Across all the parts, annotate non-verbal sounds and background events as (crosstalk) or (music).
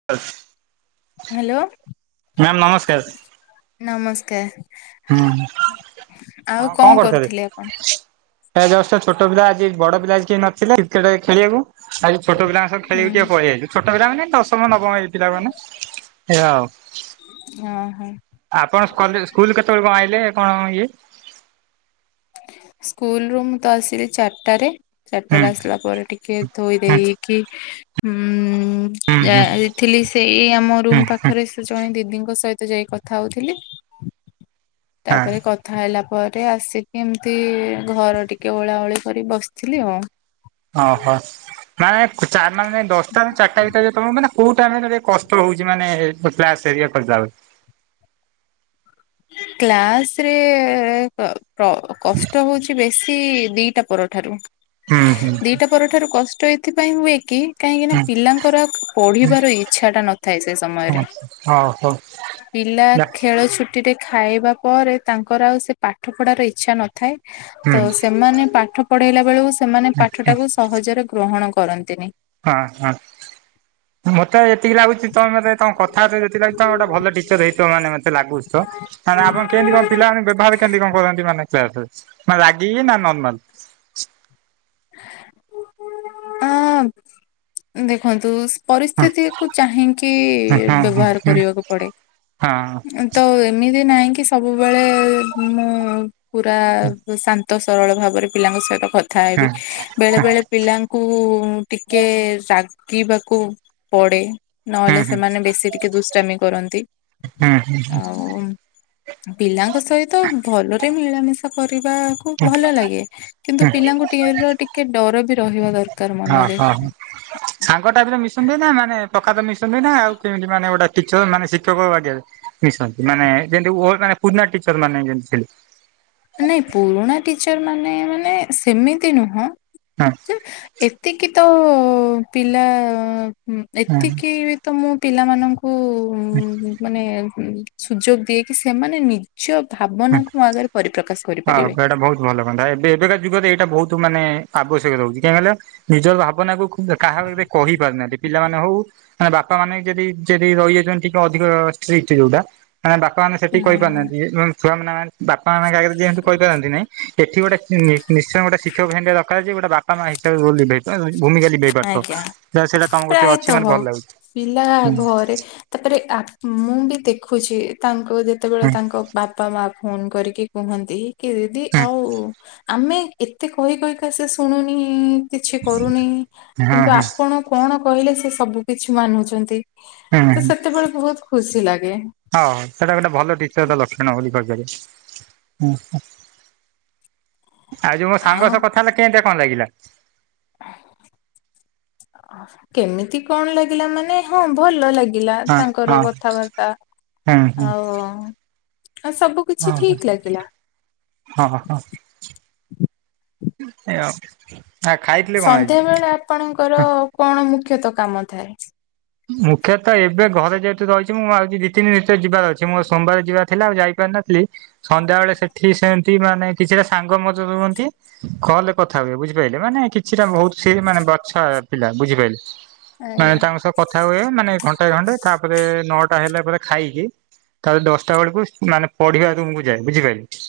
(unintelligible) Hello ma'am ନମସ୍କାର। ନମସ୍କାର। ହୁଁ ଆଉ କଣ କରୁଥିଲେ? ଏ ଜଷ୍ଟ ଛୋଟ ପିଲା ଆଜି ବଡ ପିଲା ଆଜି କେହି ନ ଥିଲେ କ୍ରିକେଟ ଖେଳିବାକୁ ଆଜି ଛୋଟିଲାଙ୍କ ସ ହୁଁ ଖେଳିକି ଟିକେ ପଳେଇଆଇଲୁ ଛୋଟ ପିଲାନେ ଦଶମ ନବମ ଇ ପିଲା ମାନେ ସେଇୟାଉ। ଆଁ ହ ଆପଣ କ ସ୍କୁଲ କେତେବେଳେ କଣ ଆଇଲେ କଣ ଇଏ ସ୍କୁଲ ରୁ ମୁଁ ତ ଆସିଲି ଚାରିଟାରେ। ହୁଁ ଚାରିଟାରେ ଆସିଲା ପରେ ଟିକେ ଧୋଇ ହୁଁ ଦେଇକି ଉଁ ହୁଁ ହୁଁ ଯାଇଥିଲି ସେଇ ଆମ ରୁମ ହୁଁ ହୁଁ ପାଖରେ ଜଣେ ଦିଦିଙ୍କ ସହିତ ଯାଇ କଥା ହଉଥିଲି ହଁ ତାପରେ କ ଥା ହେଲା ପରେ ଆସିକି ଏମତି ଘର ଟିକେ ଓଳା ଓଳି କରି ବସିଥିଲି ଆଉ। ଓହୋ ମାନେ ଚାର ମାନେ ଦଶଟା ଚାରିଟା ଭିତରେ ଯ ତମର ମାନ କୋଉ ଟାଇମ ରା ମାନେ କଷ୍ଟ ହଉଛ ମାନେ କ୍ଲାସ ହେରିକ କରି କ୍ଲାସ ରେ କ କଷ୍ଟ ହଉଛି ବେଶୀ ଦିଟା ପରଠାରୁ। ହୁଁ ହୁଁ ଦିଟା ପର ଠାରୁ କଷ୍ଟ ଏଥିପାଇଁ ହୁଏ କି କାହିଁକି ନା ହୁଁ ପିଲାଙ୍କର ପଢିବାର ଇଚ୍ଛା ଟା ନଥାଏ ସେ ସମୟରେ। ଓହୋ ପିଲା ଯା ଖେଳ ଛୁଟି ଟିରେ ଖାଇବା ପରେ ତାଙ୍କର ଆଉ ସେ ପାଠ ପଢ଼ାର ଇଚ୍ଛା ନଥାଏ। ହୁଁ ତ ସେମାନେ ପାଠ ପଢେଇଲା ବେଳକୁ ସେମାନେ ହୁଁ ପାଠ ହୁଁ ଟାକୁ ସହଜରେ ଗ୍ରହଣ କରନ୍ତିନି। ହଁ ହଁ ମୋତେ ସେତିକି ଲାଗୁଛି ତମ ମତେ ତମ କଥାବାର୍ ଯେତିକ ଲାଗୁ ତେ ଗୋଟେ ଭଲ ଟିଚର ହେଇଥିବ ମାନେ ମତେ ଲାଗୁଛ ତ। ନ ଆପଣ କେମିତି କଣ ପିଲାମାନକୁ ବ୍ୟବହାର କେମିତି କଣ କରନ୍ତି ମାନେ୍ ରାଗିକି ନା ନର୍ମାଲ। ଅ ଦେଖନ୍ତୁ ହଁ ପରିସ୍ଥିତିକୁ ଚାହିଁକି ହଁ ହଁ ହଁ। ବ୍ୟବହାର କରିବାକୁ ପଡେ। ହୁଁ ତ ଏମିତି ନାହିଁ କି ସବୁବେଳେ ମୁଁ ପୁରା ଶାନ୍ତ ତ ସରଳ ଭାବରେ ପିଲାଙ୍କ ସହିତ କଥା ହେବି ବେଳେ ବେଳେ ପିଲାଙ୍କୁ ଟିକେ ରାଗିବାକୁ ପଡେ। ନହେଲେ ହୁଁ ହୁଁ ସେମାନେ ବେଶୀ ଟିକେ ଦୁଷ୍ଟାମୀ କରନ୍ତି ହୁଁ ହୁଁ ହୁଁ ଆଉ ପିଲାଙ୍କ ସହିତ ଭଲରେ ମିଳାମିଶା କରିବା ଭଲ ଲାଗେ କିନ୍ତୁ ହୁଁ। ପିଲାଙ୍କୁ ଟିକ ର ଟିକେ ଡର ବି ରହିବା ଦରକାର। ଓ ମନରେ ହୋ ସାଙ୍ଗ ଟାଇପରେ ମିଶନ ନା ମାନେ ପ୍ରଖା ମିସ ନା ଆଉ କେମିତି ମାନେ ଗୋଟେ ଟିଚର ମାନେ ଶି ଶିକ୍ଷକ ବାଗିଆ ମିଶନ୍ତି ମାନେ ଯେମିତି ଓ ମାନେ ପୁନା ଟିଚର ମାନେ ଯେମିତି ସେମିତି। ନାଇଁ ପୁରୁଣା ଟିଚର୍ ମାନେ ମାନେ ସେମିତି ନୁହଁ। ହଁ। ଏତିକି ତ ପିଲା ହଁ ଏତିକି ତ ମୁଁ ପିଲାମାନଙ୍କୁ ମାନେ ସୁଯୋଗ ଦିଏ କି ସେମାନେ ନି ଜ ହଁ। ଭାବନାକୁ ମୋ ଆଗରେ ପରିପ୍ରକାଶ ହଁ କରିପାରିବେ। ଏଟା ବୋହୁତ ଭଲ କନ୍ତା ଏବେ ଏବେକା ଯୁଗରେ ଏଇଟା ବୋହୁତ ମାନେ ଆବଶ୍ୟକ ରୋହୁଛି (unintelligible) ନିଜର ଭାବନା କୁ କାହାକୁ (unintelligible) କହି ପାରୁନାହାନ୍ତି ପିଲାମାନେ ହୋଉ ମାନେ ବାପା ମାନେ ଯଦି ଯଦି ରହିଯାଉଚନ୍ତି ଟିକେ ଅଧିକ ଷ୍ଟ୍ରିକ୍ଟୀ ଯୋଉଡ଼ା। (unintelligible) ବାପା ମାନେ ସେତିକି ହୁଁ, କହିପାରୁନାହାନ୍ତି (unintelligible) ଛୁଆ ମାନେ ମାନ୍ ବାପାମାନଙ୍କ ଆଗରେ ଯିଏ ଏନ୍ତି କହିପାରନ୍ତି ନାହିଁ ଏଠି ଗୋଟେ ନି ନିଶ୍ଚୟ ଗୋଟେ ଶିକ୍ଷକ ହେନ୍ତିଆ ଦରକାର ଯେ ଗୋଟେ ବା ବାପା ମାଆ ହିସାବରେ (unintelligible) (unintelligible) ଭୂମିକା ଲିଭେଇ ପାରୁଥୁବ ଆଜ୍ଞା ଯାହା ହୋଉ ସେଇଡ଼ା ତମ କତିରେ ଅଛି ପ୍ରାୟତଃ ମାନେ ଭଲ ଲାଗୁଛି ପିଲା ହୁଁ। ଘରେ ତାପରେ ଆ ମୁଁ ବି ଦେଖୁଛି ତାଙ୍କୁ ହୁଁ ଯେତେବେଳେ ହୁଁ ତାଙ୍କ ବାପା ମା ଫୋନ୍ କରିକି କୁହନ୍ତି କି ଦିଦି ଆଉ ଆମେ ଏତେ କହି କହିକା ସେ ଶୁଣୁନି କିଛି କରୁନି ହୁଁ କିନ୍ତୁ ହୁଁ ଆପଣ କଣ କହିଲେ ସେ ସବୁ କିଛି ମାନୁଛନ୍ତି ତ ସେତେବେଳେ ବୋହୁତ ଖୁସି ଲାଗେ। ହଉ ସେଇଟା ଗୋଟେ ଭଲ ଟିଚର ଲକ୍ଷଣ ବୋଲି କହିପାରିବେ ହୁଁ। ଆଉ ଯୋଉ ମୋ ସାଙ୍ଗ ସହ କଥା ହେଲେ କେମିତିଆ କଣ ଲାଗିଲା? କେମିତି କଣ ଲାଗିଲା ମାନେ ହଁ ଭଲ ଲାଗି ଗିଲା ହଁ ତାଙ୍କର ହଁ କଥାବାର୍ତ୍ତା ହୁଁ ଆଉ ହଁ ସବୁ କିଛି ଅହଁ ଠିକ ଲାଗିଲା ଅହଁ (unintelligible) ସନ୍ଧ୍ୟା ବେଳେ ଆପଣଙ୍କର କଣ ମୁଖ୍ୟତଃ କାମ ଥାଏ? ମୁଖ୍ୟତଃ ଏବେ ଘରେ ଯେହେତୁ ରହିଛି ମୁଁ (unintelligible) ଦି ତିନି ଭିତରେ ଯିବାର ଅଛି ମୋର ସୋମବାର ଯିବା ଥିଲା ଆଉ ଯାଇପାରିନଥିଲି ସନ୍ଧ୍ୟାବୋଳେ ସେଠି ସେନ୍ତି ମାନେ କିଛିଟା ସାଙ୍ଗ ମୋ ସହ ରୁହନ୍ତି। କଲ ରେ କଥା ହୁଏ ବୁଝିପାଇଲେ ମାନେ କି ସେଟା ବୋହୁତ ସେଇ ମାନେ ବଛା ପିଲା ବୁଝିପାଇଲେ ଆଜ୍ଞା। ମାନେ ତାଙ୍କ ସହ କଥା ହୁଏ ମାନେ ଘଣ୍ଟେ ଘଣ୍ଟେ ତାପରେ ନଅଟା ହେଲେ ପରେ ଖାଇକି ତାପରେ ଦଶଟା ବୋଳୁକୁ ମାନେ ପଢିବା ରୁମକୁ ଯାଏ ବୁଝିପାଇଲେ?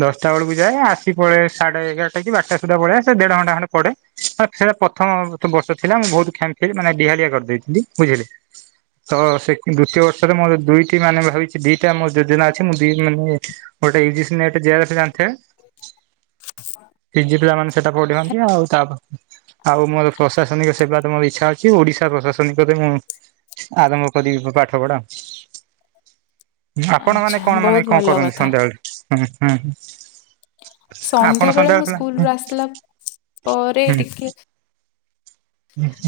ଦଶଟା ବୋଳୁକୁ ଯାଏ ଆସି ପଳେ ସାଢେ ଏଗାରଟା କି ବାରଟା ସୁଦ୍ଧା ପଳେଇ ଆସେ ଦେଢ ଘଣ୍ଟା ଖଣ୍ଡେ ପଢେ। (unintelligible) ସେରା ପ୍ରଥମ ବର୍ଷ ଥିଲା ମୁଁ ବୋହୁତ କ୍ଷ୍ୟାମ୍ ଖାଲି ମାନେ ଡିହାଲିଆ କରିଦେଇଥିଲି ବୁଝିଲେ। ତ ସେ ଦୁତୀୟ ବର୍ଷରେ ମୋରୋ ଦିଇଟି ମାନେ ଭାବିଛି ଦିଟା ମୋ ଯୋଜନା ଅଛି ମୁଁ ଦି ମାନେ ଗୋଟେ ଇଯିସ୍ ନେଟ୍ ଯିବା କଥା ଜାଣିଥେବେ। ପିଜି ପିଲାମାନେ ସେଟା ପଢ଼ିଅନ୍ତି ଆଉ ତା ଆଉ ମୋରୋ ପ୍ରଶାସନିକ ସେବା ତ ମୋରୋ ଇଚ୍ଛା ଅଛି ଓଡିଶା ପ୍ରଶାସ ସନିକରେ ମୁଁ ଆରମ୍ଭ କରିବି ପାଠ ପଢା ଆଉ। ହୁଁ ଆପଣ ମାନେ ଆଚ୍ଛା କଣ ମାନେ ବହୁତ କଁ ଭଲ କରନ୍ତି କଥା ସନ୍ଧ୍ୟାବେଳେ ହୁଁ, ହୁଁ। ଆପଣ ବେଳେ ମୁଁ ସନ୍ଧ୍ୟା ସ୍କୁଲରୁ ଆସିଲା ପରେ (unintelligible) ହୁଁ। ଟିକେ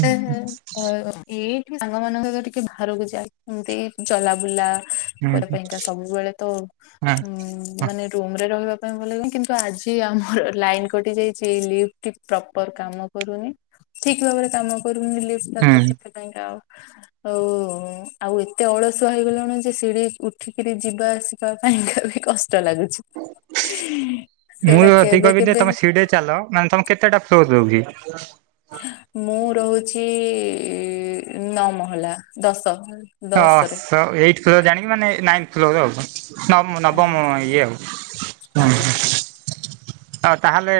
(unintelligible) ଏଇଠି ସାଙ୍ଗ ମାନଙ୍କ ସହ ଟିକେ ବାହାରକୁ ଯାଏ ଏମିତି ଚଲା ବୁଲା କରିବା ପାଇଁ କା ସବୁବୋଳେ ତ ହୁଁ ହୁଁ ଉଁ ମାନେ ରୁମରେ ରହିବା ପାଇଁ ଭଲ ଲାଗେ କିନ୍ତୁ ଆଜି ଆମର ଲାଇନ କଟି ଯାଇଛି ଏଇ ଲିଫ୍ଟ ପ୍ରପର କାମ କରୁନି ଠିକ ଭାବରେ କାମ କରୁନି ଲିଫ୍ଟ ଟା ହୁଁ ତ ସେତେ ଟାଇମ୍ ଆଉ ଆଉ ଆଉ ଏତେ ଅଳସୁଆ ହେଇଗଲୁଣି ଯେ ସିଡି ଉଠିକିରି ଯିବା ଆ ସିବା ପାଇଁ କା ବି କଷ୍ଟ ଲାଗୁଛି। ମୁଁ ସେଇଟା ତ ଏତିିକି କେବେ କହିବି ଯେ କେବେ ତମେ ସିଡିରେ ଚାଲ ମାନେ ତମକୁ କେତେଟା ଫ୍ଲୋର ଦୋଉଚି? ମୁଁ ରୋହୁଛି ନଅ ମହଲା ଦଶ ଦଶରେ। ଶ ଏଇଟ୍ ଫ୍ଲୋର ଜାଣିକି ମାନେ ନାଇନ୍ ଫ୍ଲୋର ଆଉ ନବ ନବମ ଆଜ୍ଞା ଇଏ ଆଉ ଆଜ୍ଞା। ଆଉ ତାହେଲେ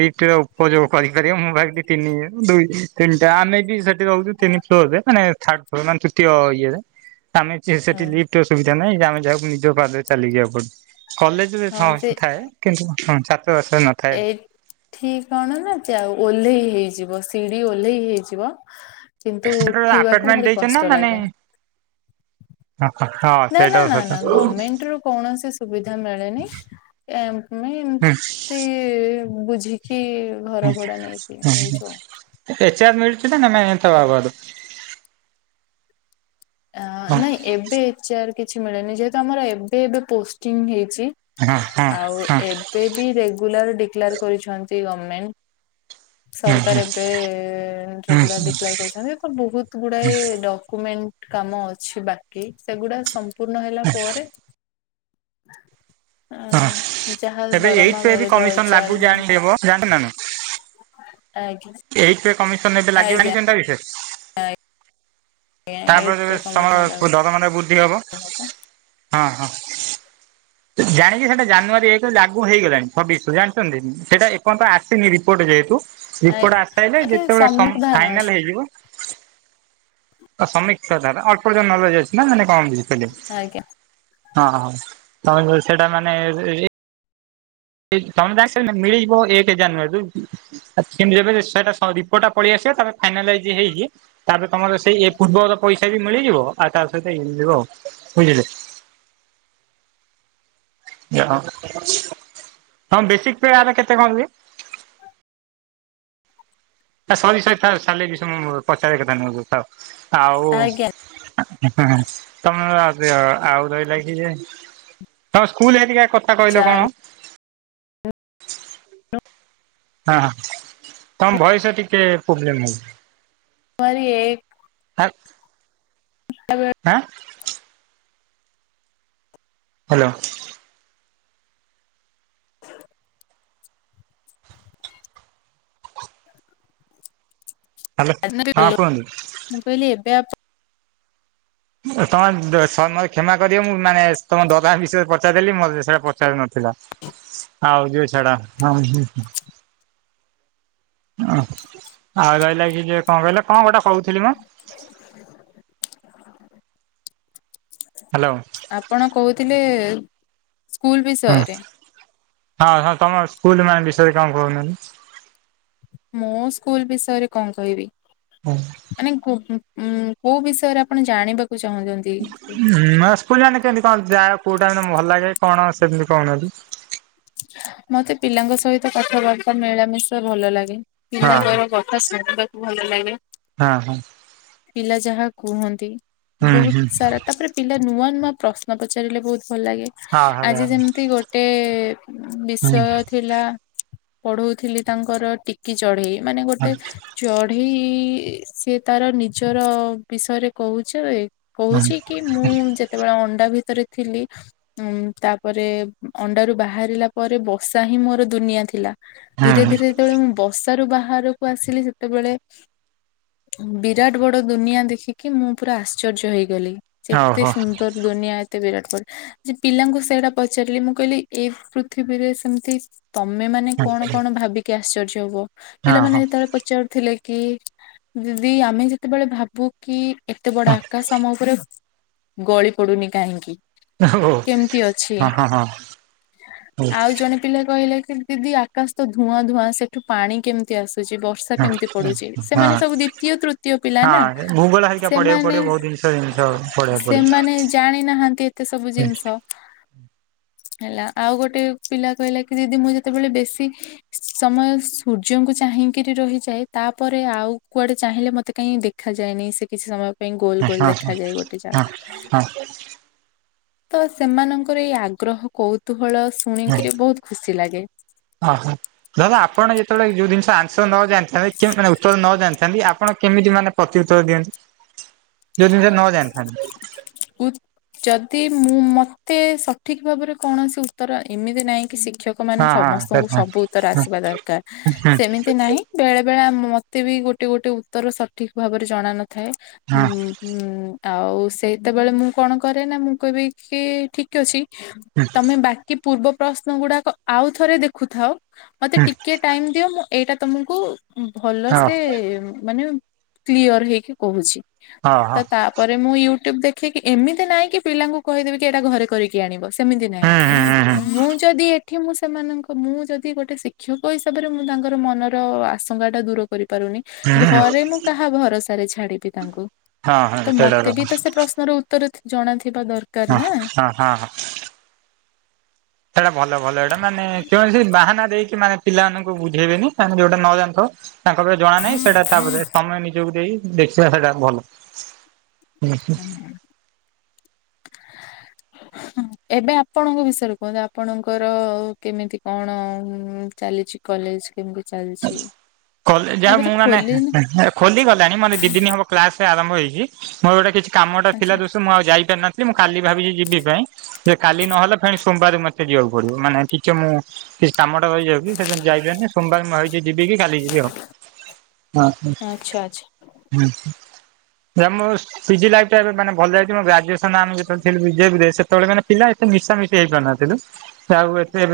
ଲିଫ୍ଟ ର ଉପଯୋଗ କରି କରି ମୁଁ ଭାବିଲି ତିନି, ଦୁଇ ତିନିଟା ଆମେ ବି ସେଠି ରହୁଛୁ ତିନି ଫ୍ଲୋରରେ ମାନେ ଥାର୍ଡ ଫ୍ଲୋର ମାନେ ତୃତୀୟ ଇଏରେ ଆମେ ସେଠି ଲିପଟ ର ସୁବିଧା ନାହିଁ ଯେ ଆମେ ଯାଉ ଯୋଉ ପାଦ ରେ ଚାଲିକି ଯିବାକୁ ପଡୁଚି କଲେଜରେ ହଁ ଥାଏ କିନ୍ତୁ ଛାତ୍ର ବାସ ରେ ନଥାଏ। ଠିକ କଣ ନା ଯାଉ ଓହ୍ଲେଇ ହେଇଯିବ ସିଡିି ଓହ୍ଲେଇ ହେଇଯିବ କିନ୍ତୁ ଉଠିବାକୁ ଆପାର୍ଟମେଣ୍ଟ ଭାରି ଦେଇଛନ୍ତି ନା କଷ୍ଟ ମାନେ ଲାଗେ। ହଁ ନା, ସେଇଟା ନା, ନା, ନା ଗମେଣ୍ଟ ରୁ କୌଣସି ସୁବିଧା ମିଳେନି। ଆମେ ଏମିତି ସତ। କି ବୁଝିକି ଘର ଭଡା ନେଇକି ରହିଛୁ ଆଉ। ଏଚ ଆର ମିଳିଚି ନା ନା ନାଇ ତା ଆ ବାଦ? ନାଇଁ ଏବେ ଏଚ୍ ଏର କିଛି ମିଳେନି ଯେହେତୁ ଆମର ଏବେ ଏବେ ପୋଷ୍ଟିଂ ହେଇଛି। ଆଉ ଏବେ ବି ରେଗୁଲାର ଡିକ୍ଲାର କରିଛନ୍ତି ଗଭର୍ଣମେଣ୍ଟ। ସରକାର ଏବେ ରେଗୁଲାର ଡିକ୍ଲୋର କରିଛନ୍ତି ତ ବହୁତ ଗୁଡାଏ ଡକୁମେଣ୍ଟ କାମ ଅଛି ବାକି ସେଗୁଡା ସମ୍ପୂର୍ଣ୍ଣ ହେଲା ପରେ ହ ଯାହା ଦରମା ମିଳିବ ହେଚ ଆର ମିଳିବ ଯାଆନ୍ତି ନା ନା? ଆଜ୍ଞା। ଏଇଟି ପେ କମିଶନ ଏବେ ଲାଗିବାନି କେନ୍ତା ବିଶେଷ? ଆଇ। ତାପରେ ଯେବେ ଲାଗୁ ତମର ଦରମାଟା ବୃଦ୍ଧି ହବ ହଁ ହଁ। ଜାଣିଚି ସେଇଟା ଜାନୁଆରୀ ଏକରେ ଲାଗୁ ହେଇଗଲାଣି ଛବିଶରୁ ଜାଣିଛନ୍ତି ସେଇଟା ଏପଯର୍ନ୍ତ ଆସିନି ରିପୋର୍ଟ ଯେହେତୁ ଆ ରିପୋର୍ଟ ଆସିସାଇଲେ ଆଜ୍ଞା ଯେତେବେଳେ ସମ୍ୟକ ସମ୍ ଧାରଣା ଅଛି ଫାଇନାଲ ହେଇଯିବ ସମୀକ୍ଷା ଅଳ୍ପର୍ଯ୍ୟନ୍ତ ନ ଅଛି ନା ମାନେ କଣ? ଆଜ୍ଞା (inaudible) ହଁ ହଁ ତମେ ସେଇଟା ମାନେ ଇ ଵ ଇ ତମେ ଯାନିଶ ମିଳିଯିବ ଏକ ଜାନୁଆରି ରୁ ଆ କେମିତି ଯେବେ ରିପୋର୍ଟ ଟା ପଳାଇ ଆସିବ ତାପରେ ଫାଇନାଲା ଇଜ ହେଇକି ତାପରେ ତମର ସେଇ ଏ ପୂର୍ବର ପଇସା ବି ମିଳିଯିବ, ଆଉ ତା ସହିତ ଇଏ ମିଳିବ ବୁଝିଲେ। (inaudible) ହଁ ବେଶିକ ପେ ୟାର କେତେ କଣ ରୁହେ? ସରି ସରି ତାର ସାଲେରି ସମ ରୁ ପଚାରିବା କଥା ନୁହେ ଥାଉ ଆଜ୍ଞା ଆଉ। ତମେ ଆଜି ଆଉ ରହିଲ କି ଯେ ତ ସ୍କୁଲ ହେଟିକା କର କହିଲ କଣ? ଜାନୁଆରୀ ହଁ ହଁ ତମ ଭୟସ ଟିକେ ପ୍ରୋବ୍ଲେମ୍ ହଉଛି। ପରିଏ ହାକ। (unintelligible) ଆଁ। ହାଲୋ। ହ୍ୟାଲୋ ହଁ କୁହନ୍ତୁ। ମୁଁ କହିଲି ଏବେ ଆପ ତମେ ମୋତେ କ୍ଷମା କରିବ ମୁଁ ମାନେ ତମ ଦଦା ବିଷୟରେ ପଚାରିଦେଲି ମୋତେ ସେଇଟା ପଚାର ନଥିଲା। ଆଉଜୁଏ ଛାଡ଼। ଓ ଆଉ ରହିଲା କି ଯ କଣ କହିଲେ କଣ ଗୋଟେ କହୁଥିଲି ମ (unintelligible) ହେଲୋ। ଆପଣ କହୁଥିଲେ ସ୍କୁଲ ବିଷୟରେ। ହଁ ହଁ ତମ ସ୍କୁଲ ମାନେ ବିଷୟରେ କଣ କହୁନାହାନ୍ତି? ମୁଁ ସ୍କୁଲ ବିଷୟରେ କଣ କହିବି? ହଁ। ମାନେ କୁ ଉଁ କୋଉ ବିଷୟରେ ଆପଣ ଜାଣିବାକୁ ଚାହୁଁଛନ୍ତି? ହୁଁ ମାସେ ପୂଜା ନେ କେନ୍ତି କଣ ଯାଏ କୋଉଟା ଭଲ ଲାଗେ କଣ ସେମିତି କହୁନାହାନ୍ତି? ମତେ ପିଲାଙ୍କ ସହିତ କଥାବାର୍ତ୍ତା ମିଳାମିଶା ଭଲ ଲାଗେ। ହଁ ପଲାଙ୍କର କଥା ଶୁଣିବାକୁ ଭଲ ଲାଗେ। ହଁ ହଁ ପିଲା ଯାହା କୁହନ୍ତି ହୁଁ ବହୁତ ହୁଁ ସାରା ତାପରେ ପିଲା ନୂଆ ନୂଆ ପ୍ରଶ୍ନ ପଚାରିଲେ ବହୁତ ଭଲ ଲାଗେ ହଁ ଆଜି ହଉ ଯେମିତି ଗୋଟେ ହୁଁ ବିଷୟ ଥିଲା ପଢଉଥିଲି ତାଙ୍କର ଟିକ୍ କି ଚଢେଇ ମାନେ ଗୋଟେ ଚଢେଇ ସିଏ ତାର ନିଜର ବିଷୟରେ କହୁଚ। ହୁଁ କହୁଛି କି? ମୁଁ ଯେତେବେଳେ ଅଣ୍ଡା ଭିତରେ ଥିଲି ଉ ତାପରେ ଅଣ୍ଡାରୁ ବାହା ବାହାରିଲା ପରେ ବସା ହିଁ ମୋର ଦୁନିଆ ଥିଲା ଧୀରେ ହୁଁ ଧୀରେ ଯେତେବେଳେ ମୁଁ ବସା ରୁ ବାହାରକୁ ଆସିଲି ସେତେବେଳେ ବିରାଟ ବଡ ଦୁନିଆ ଦେଖିକି ମୁଁ ପୁରା ଆଶ୍ଚର୍ଯ୍ୟ ହେଇଗଲି। ଯେତେ ଓହୋ ସୁନ୍ଦର ଦୁନିଆ ଏତେ ବିରାଟ କୋହିଲି ଯେ ପିଲାଙ୍କୁ ସେଇଟା ପଚାରିଲି ମୁଁ କହିଲି ଏଇ ପୃଥିବୀରେ ସେମିତି ତମେ ମାନେ ହଁ କଣ କଣ ଭାବିକି ଆଶ୍ଚର୍ଯ୍ୟ ହୁଅ? ହଁ ପିଲାମାନେ ହଁ ଯେତେବେଳେ ପଚାରୁଥିଲେ କି ଦିଦି ଆମେ ଯେତେବେଳେ ଭାବୁ କି ଏତେ ବଡ ଆକାଶ ଆମ ଉପରେ ଗଳି ପଡୁନି କାହିଁକି? ଓ କେମିତି ଅଛି। ହଁ ହଁ ଆଉ ଜଣେ ପିଲା କହିଲା କି ଦିଦି ଆକାଶ ତ ଧୂଆଁ ଧୂଆଁ ସେଠୁ ପାଣି କେମିତି ଆସୁଛି ବ ର୍ଷା ହଁ କେମିତି ପଡୁଚି ହଁ ସେମାନେ ସବୁ ଦ୍ଵିତୀୟ ତୃତୀୟ ପିଲା ନା ହଁ ଭୂଗୋଳ ହେରିକା ପଢିବାକୁ ସେମାନେ ପଡିବ ବହୁତ ଜିନିଷ ଜିନିଷ ପଢିବାକୁ ପଡିବ। ସେମାନେ ଜାଣି ନାହାନ୍ତି ଏତେ ସବୁ ଜିନିଷ। ହେଲା ଆଉ ଗୋଟେ ପିଲା କହିଲା କି ଦିଦି ମୁଁ ଯେତେବେଳେ ବେଶୀ ସମୟ ସୂର୍ଯ୍ୟଙ୍କୁ ଚାହିଁକିରି ରହିଯାଏ ତାପରେ ଆଉ କୁଆଡେ ଚାହିଁଲେ ମତେ କାଇହିଁ ଦେଖ ଦେଖାଯାଏନି ସେ କିଛି ସମୟ ପାଇଁ ଗୋଲ ହଁ ଗୋଲ ହଁ ହଁ ଦେଖାଯାଏ ଗୋଟେ ଯାଗା। ହଁ ତ ସେମାନଙ୍କର ଏଇ ଆଗ୍ରହ କଉତୁହଳ ହଁ ଶୁଣିକିରି ବହୁତ ଖୁସି ଲାଗେ। ଓହୋ ଧର ଆପଣ ଯେତେବେଳେ ଯୋଉ ଜିନିଷ ଆନ୍ସର ନଜାଣିଥିବେ କି ମାନେ ଉତ୍ତର ନ ଜାଣିଛନ୍ତି ଆ ଆପଣ କେମିତି ମାନେ ପ୍ରତି ଉତ୍ତର ଦିଅନ୍ତୁ ଯୋଉ ଜିନିଷ ନ ଜାଣିଥାନ୍ତି। ଉତ ଯଦି ମୁଁ ମତେ ସଠିକ ଭାବରେ କୌଣସି ଉତ୍ତର ଏମିତି ନାହିଁ କି ଶିକ୍ଷକ କ ମାନେ ହଁ ହଁ। ହଁ ହଁ ସମସ୍ତଙ୍କୁ ସବୁ ଉତ୍ତର ଆସିବା ଦରକାର ସେମିତି ନାହିଁ। ବେଳେ ବେଳେ ମତେ ବି ଗୋଟେ ଗୋଟେ ଉତ୍ତର ସଠିକ ଭାବରେ ଜଣ ନଥାଏ ହଁ ଉଁ ହୁଁ ଆଉ ସେତେବେଳେ ମୁଁ କଣ କରେ ନା ମୁଁ କହିବି କି ଠିକ ଅଛି। ତମେ ବାକି ପୂର୍ବ ପ୍ରଶ୍ନ ଗୁଡାକ ଆଉଥରେ ଦେଖୁଥାଅ ମତେ ଟିକେ ଟାଇମ ଦିଅ ମୁଁ ଏଇଟା ତମକୁ ଭଲ ସେ ମାନେ କ୍ଲିଅର ହେଇକି କହୁଛି ହଁ ହଁ ତ ତା ପରେ ମୁଁ ୟୁଟ୍ୟୁବ ଦେଖିକି ଏମିତି ନାହିଁ କି ପିଲାଙ୍କୁ କହିଦେବି କି ଏଇଟା ଘରେ କରିକି ଆଣିବ। ସେମିତି ହୁଁ ନାହିଁ ହୁଁ ହୁଁ ମୁଁ ଯଦି ଏ ଠି ମୁଁ ସେମାନଙ୍କ ମୁଁ ଯଦି ଗୋଟେ ଶିକ୍ଷକ ହିସାବରେ ମୁଁ ତାଙ୍କର ମନର ଆଶଙ୍କାଟା ଦୂର କରିପାରୁନି। ହୁଁ ହୁଁ ଘରେ ମୁଁ କାହା ଭରସାରେ ଛାଡିବି ତାଙ୍କୁ। ହଁ ହଁ ତ ସେଇଟା ହଁ ମତେ ବି ତ ସେ ପ୍ରଶ୍ନର ଉତ୍ତର ଜଣାଥିବା ଦର୍ ହଁ ହଁ ହଁ ହଁ। ସେଇଟା ଭଲ ଭଲ ଏଇଟା ମାନେ କୌଣସି ବାହାନା ଦେଇକି ମାନେ ପିଲାମାନଙ୍କୁ ବୁଝେଇବେନି ତାଙ୍କୁ ଯୋଉଟା ନ ଜାଣନଥିବ ତାଙ୍କ ପାଇଁ ଜଣା ନାହିଁ ସେଇଟା ତାପରେ ସମୟ ନିଜକୁ ଦେଇ ଦେଖିବା ସେଇଟା ଭଲ। (inaudible) (inaudible) ଏବେ ଆପଣଙ୍କ ବିଷୟରେ କୁହନ୍ତୁ ଆପଣଙ୍କର କେମିତି କଣ ଚାଲିଛି? କଲେଜ କେମିତି ଚାଲିଛି? କଲେଜ ଆଉ ଏବେ ତ ମୁଁ ମାନେ ଖୋଲିନି ଖୋଲିଗଲାଣି ମାନେ ଦିଦିନୀ ହବ କ୍ଲାସ ଆରମ୍ଭ ହେଇଛି ମୋର ଗୋଟେ କିଛି କାମଟା ଥିଲା ଆଚ୍ଛା। ଦୋଷୁ ମୁଁ ଆଉ ଯାଇପାରିନ ଲି ମୁଁ କାଲି ଭାବିଛି ଯିବି ପାଇଁ ଯେ କାଲି ନହେଲେ ଫେଣି ସୋମବାର ମତେ ଯିବାକୁ ପଡ଼ିବ ମାନେ ଟିଚ ମୁଁ କି କାମଟା ରହିଯାଉଛି ସେଥିପାଇଁ ଯାଇପାରିନି ସୋମବାର ମୁ ଛି ଯିିବି କି ଖାଲି ଯିବି ଆଉ ହ ହ। ଆଚ୍ଛା ଆଚ୍ଛା। ନା ମୁ ପିଜି ଲାଇଫ ଟା ଏବେ ମାନେ ଭଲ ଯାଇଛି ମୋ ଗ୍ରାଜୁଏ ଆମେ ଯେତେବେଳେ ବିଜେବିରେ ସେତେବେଳେ ମାନେ ପିଲା ଏତେ ମିଶାମିଶି ହେଇ ପାରୁନଥିଲୁ ଆଉ ଏବେ